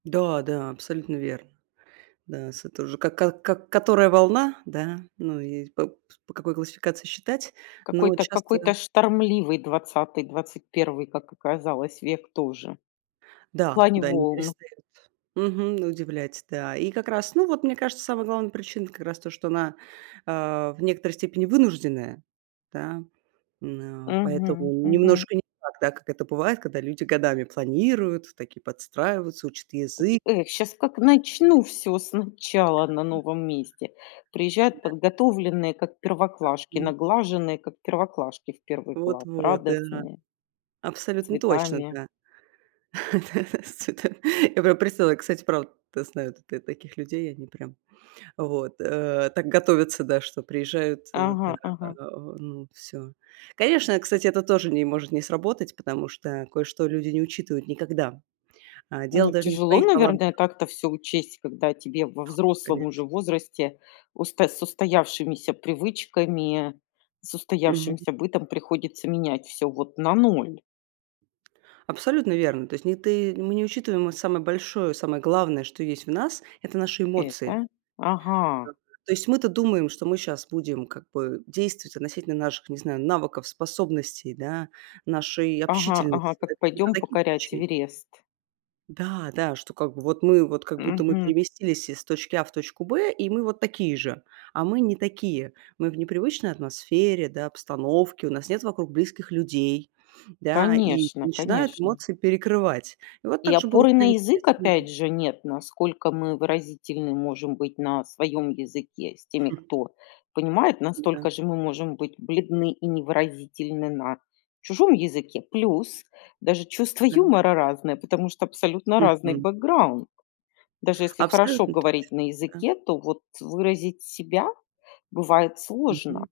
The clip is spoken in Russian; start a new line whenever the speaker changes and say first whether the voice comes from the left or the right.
right: Да, да, абсолютно верно. Да, с тоже. Как как как, которая волна, да, ну, и с поп по какой классификации считать, но
left: Какой-то
right: часто
left: какой-то штормливый 20, 21, как оказалось, век тоже. В
right: да,
left: плане
right: да, не
left: волн.
right: перестают мгм, удивлять, да. И как раз, ну, вот мне кажется, самая главная причина как раз то, что она, а, в некоторой степени вынужденная, да, м, а поэтому
left: Мгм, мгм.
right: немножко не так, да, как это бывает, когда люди годами планируют, такие, подстраиваются, учат
left: Поти
right: язык.
left: эх, щас как начну всё сначала на
right: Да.
left: новом месте. Приезжают
right: Да.
left: подготовленные, как первоклашки,
right: Ага.
left: наглаженные, как первоклашки в 1 класс,
right: Вот-вот, да.
left: радостные с
right: Абсолютно точно,
left: цветами.
right: да., [unintelligible] Да. Я прям представила, как, кстати, правда, да, знаю тут я таких людей. Они прям вот, э, так готовятся, да, что приезжают, э, да,
left: Ага,
right: да. А,
left: ага.
right: ну, всё. Конечно, кстати, это тоже не может не сработать, потому что кое-что люди не учитывают никогда. А дело
left: Ну,
right: даже не в
left: тяжело,
right: твоих
left: наверное,
right: талантах.
left: так-то всё учесть, когда тебе, во взрослом уже
right: Конечно.
left: возрасте, усто с устоявшимися привычками, с
right: Мгм.
left: устоявшимся бытом, приходится менять всё вот на 0.
right: Абсолютно верно. То есть не ты мы не учитываем, а самое большое, самое главное, что есть в нас,- это наши эмоции.
left: Это. Ага.
right: Ага. То есть мы-то думаем, что мы щас будем как бы действовать относительно наших, не знаю, навыков, способностей, да, нашей
left: Ага ага,
right: общительности, да,
left: так,
right: какие-то
left: пойдем покорять
right: такие-то. [unintelligible]
left: Эверест.
right: Да да, что, как бы, вот, мы, вот, как будто мы
left: Мгм.
right: переместились из точки А в точку Б, и мы, вот, такие же. А мы не такие. Мы в непривычной атмосфере, да, обстановке, у нас нет вокруг близких людей. Да, и
left: Конечно,
right: начинают
left: конечно.
right: эмоции перекрывать. И вот
left: И
right: так же было, в
left: опоры на
right: принципе,
left: язык
right: со мной.
left: опять же нет, на насколько мы выразительны можем быть на своем языке с теми, кто понимает,
right: Да.
left: настолько же мы можем быть бледны и невыразительны на чужом языке. Плюс, даже чувство
right: Да, м.
left: юмора разное, потому что абсолютно разный
right: Мгм.
left: бэкграунд. Даже если хорошо
right: Абсолютно
left: говорить
right: точно.
left: на
right: Да.
left: языке, то вот, э, выразить себя бывает сложно.
right: Мгм.